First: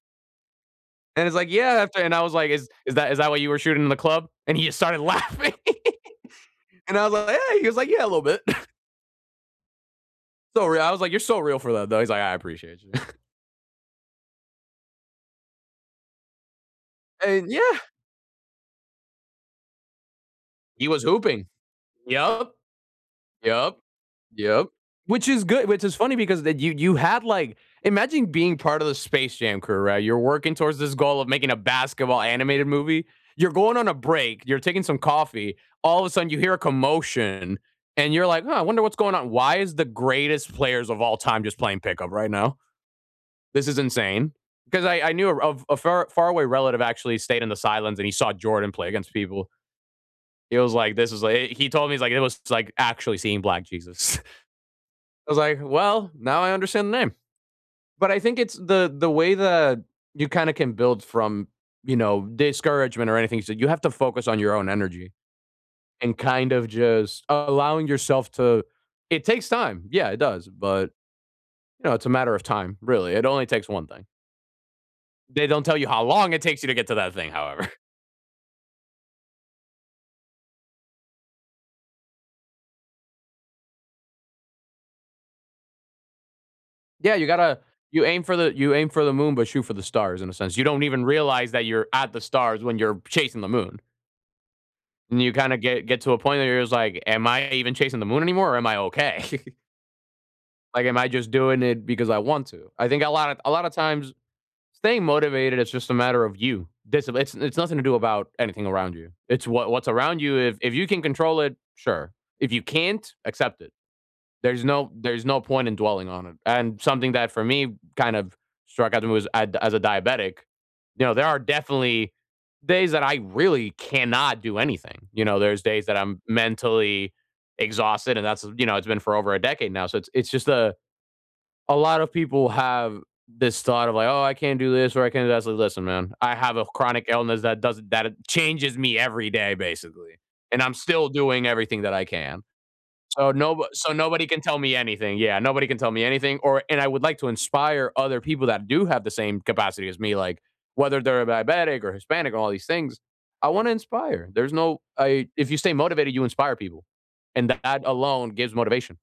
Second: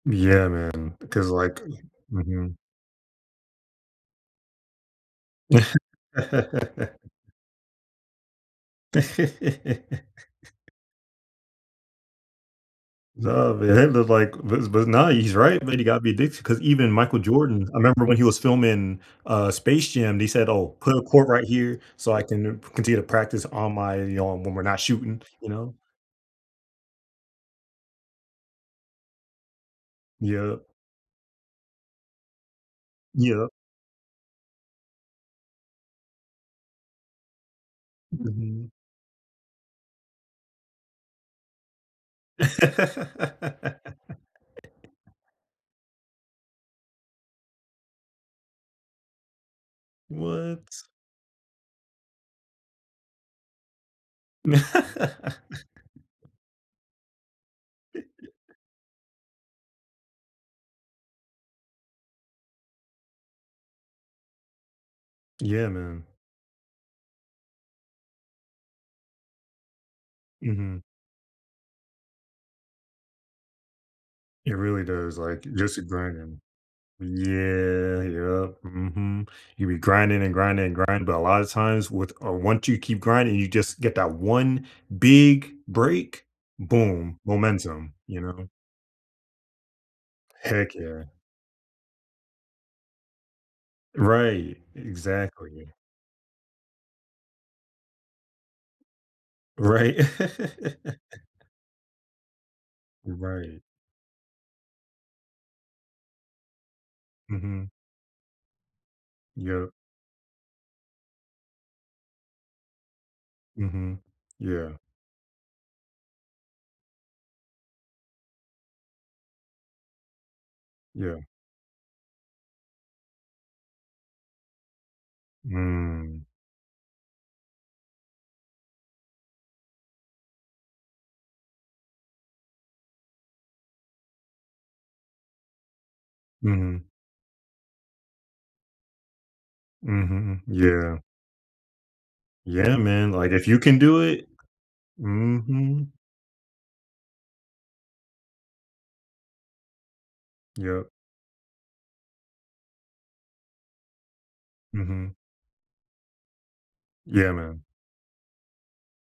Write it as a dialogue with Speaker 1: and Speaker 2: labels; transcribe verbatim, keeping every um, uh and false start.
Speaker 1: Yeah, man.
Speaker 2: And
Speaker 1: Because,
Speaker 2: he's like,
Speaker 1: like
Speaker 2: "Yeah," after and I was like,
Speaker 1: mhm.
Speaker 2: "Is is that is that what you were shooting in the club?" And he just started laughing. And I was like, "Yeah." He was like, "Yeah, a little bit." So real I was like, "You're so real for that, though." He's like, "I appreciate you."
Speaker 1: No, man, it looked like but but now he's right. But he got me addicted, 'cause even Michael
Speaker 2: And
Speaker 1: Jordan I
Speaker 2: yeah.
Speaker 1: remember when he was filming uh Space Jam, they said, "Oh,
Speaker 2: He
Speaker 1: put a
Speaker 2: was
Speaker 1: court right
Speaker 2: hooping.
Speaker 1: here so I
Speaker 2: Yep.
Speaker 1: can continue to practice on
Speaker 2: Yep.
Speaker 1: my you know, when we're
Speaker 2: Yep.
Speaker 1: not shooting,"
Speaker 2: Which is
Speaker 1: you
Speaker 2: good
Speaker 1: know?
Speaker 2: which is funny because that you you had, like imagine being part of the Space Jam crew, right? You're working
Speaker 1: Yeah.
Speaker 2: towards this goal of making a basketball animated movie.
Speaker 1: Yeah.
Speaker 2: You're going on a break, you're taking some coffee, all of a sudden, you hear a commotion. And you're like, "Oh, I
Speaker 1: Mhm.
Speaker 2: wonder what's going on. Why is the greatest players of all time just playing pickup right now? This is insane." 'Cause I I knew a a far far away relative actually stayed in the sidelines and he saw Jordan play against people. He
Speaker 1: What?
Speaker 2: was like, "This is like" he he told me, he's like, "It was like actually seeing Black Jesus." I was like, "Well, now I understand the name." But I think it's the the way that you kinda can build from, you know, discouragement or anything. So you have to focus on your own energy
Speaker 1: Yeah, man.
Speaker 2: and kind of just allowing yourself to it takes time. Yeah, it does.
Speaker 1: Mhm.
Speaker 2: But, you know, it's a matter of time, really. It only takes one thing.
Speaker 1: It really does, like,
Speaker 2: They don't tell
Speaker 1: just
Speaker 2: you how long it
Speaker 1: grinding.
Speaker 2: takes you to get to that thing, however.
Speaker 1: Yeah, yeah, mhm. You'll be grinding and grinding and grinding, but a lot of times with or once you keep grinding, you just get that one big break.
Speaker 2: Yeah,
Speaker 1: Boom.
Speaker 2: you gotta
Speaker 1: Momentum,
Speaker 2: you
Speaker 1: you
Speaker 2: aim for
Speaker 1: know?
Speaker 2: the you aim for the moon, but shoot for the stars in a sense. You
Speaker 1: Heck
Speaker 2: don't even
Speaker 1: yeah.
Speaker 2: realize that you're at the stars when you're chasing the moon.
Speaker 1: Right,
Speaker 2: And you kind of
Speaker 1: exactly.
Speaker 2: get get to a point where you're just like, "Am I even chasing the moon anymore or am I okay?"
Speaker 1: Right.
Speaker 2: "Like, am I just doing it because I want to?" I think a lot of a
Speaker 1: Right.
Speaker 2: lot of times staying motivated, it's just a matter of you. Discip it's it's
Speaker 1: Mhm.
Speaker 2: nothing to do about anything around you. It's wha
Speaker 1: Yep.
Speaker 2: what's around you if if you can control it, sure. If you can't, accept it.
Speaker 1: Mhm.
Speaker 2: There's
Speaker 1: Yeah.
Speaker 2: no there's no point in dwelling on it. And something that for me kind of struck I do as I the as a diabetic, you know,
Speaker 1: Yeah.
Speaker 2: there are definitely days that I really cannot do anything. You know, there's days that I'm
Speaker 1: Mm.
Speaker 2: mentally exhausted and that's, you know, it's been for over a decade now. So it's it's just a a lot of people have this thought of like, "Oh, I can't do this or I can't" listen listen, man, I have a
Speaker 1: Mhm.
Speaker 2: chronic illness that doesn't that changes me every day, basically.
Speaker 1: Mhm,
Speaker 2: And I'm
Speaker 1: yeah.
Speaker 2: still doing everything that I can.
Speaker 1: Yeah, man. Like,
Speaker 2: So
Speaker 1: if you
Speaker 2: no
Speaker 1: can
Speaker 2: so
Speaker 1: do
Speaker 2: nobody
Speaker 1: it
Speaker 2: can tell me anything. Yeah, nobody can
Speaker 1: mhm.
Speaker 2: tell me anything. Or and I would like to inspire other people that do have the same capacity as me, like,
Speaker 1: Yep.
Speaker 2: whether they're a diabetic or Hispanic or all these things. I want to inspire. There's no
Speaker 1: Mhm.
Speaker 2: I if you stay motivated, you inspire people.
Speaker 1: Yeah,
Speaker 2: And
Speaker 1: man.
Speaker 2: that alone gives motivation.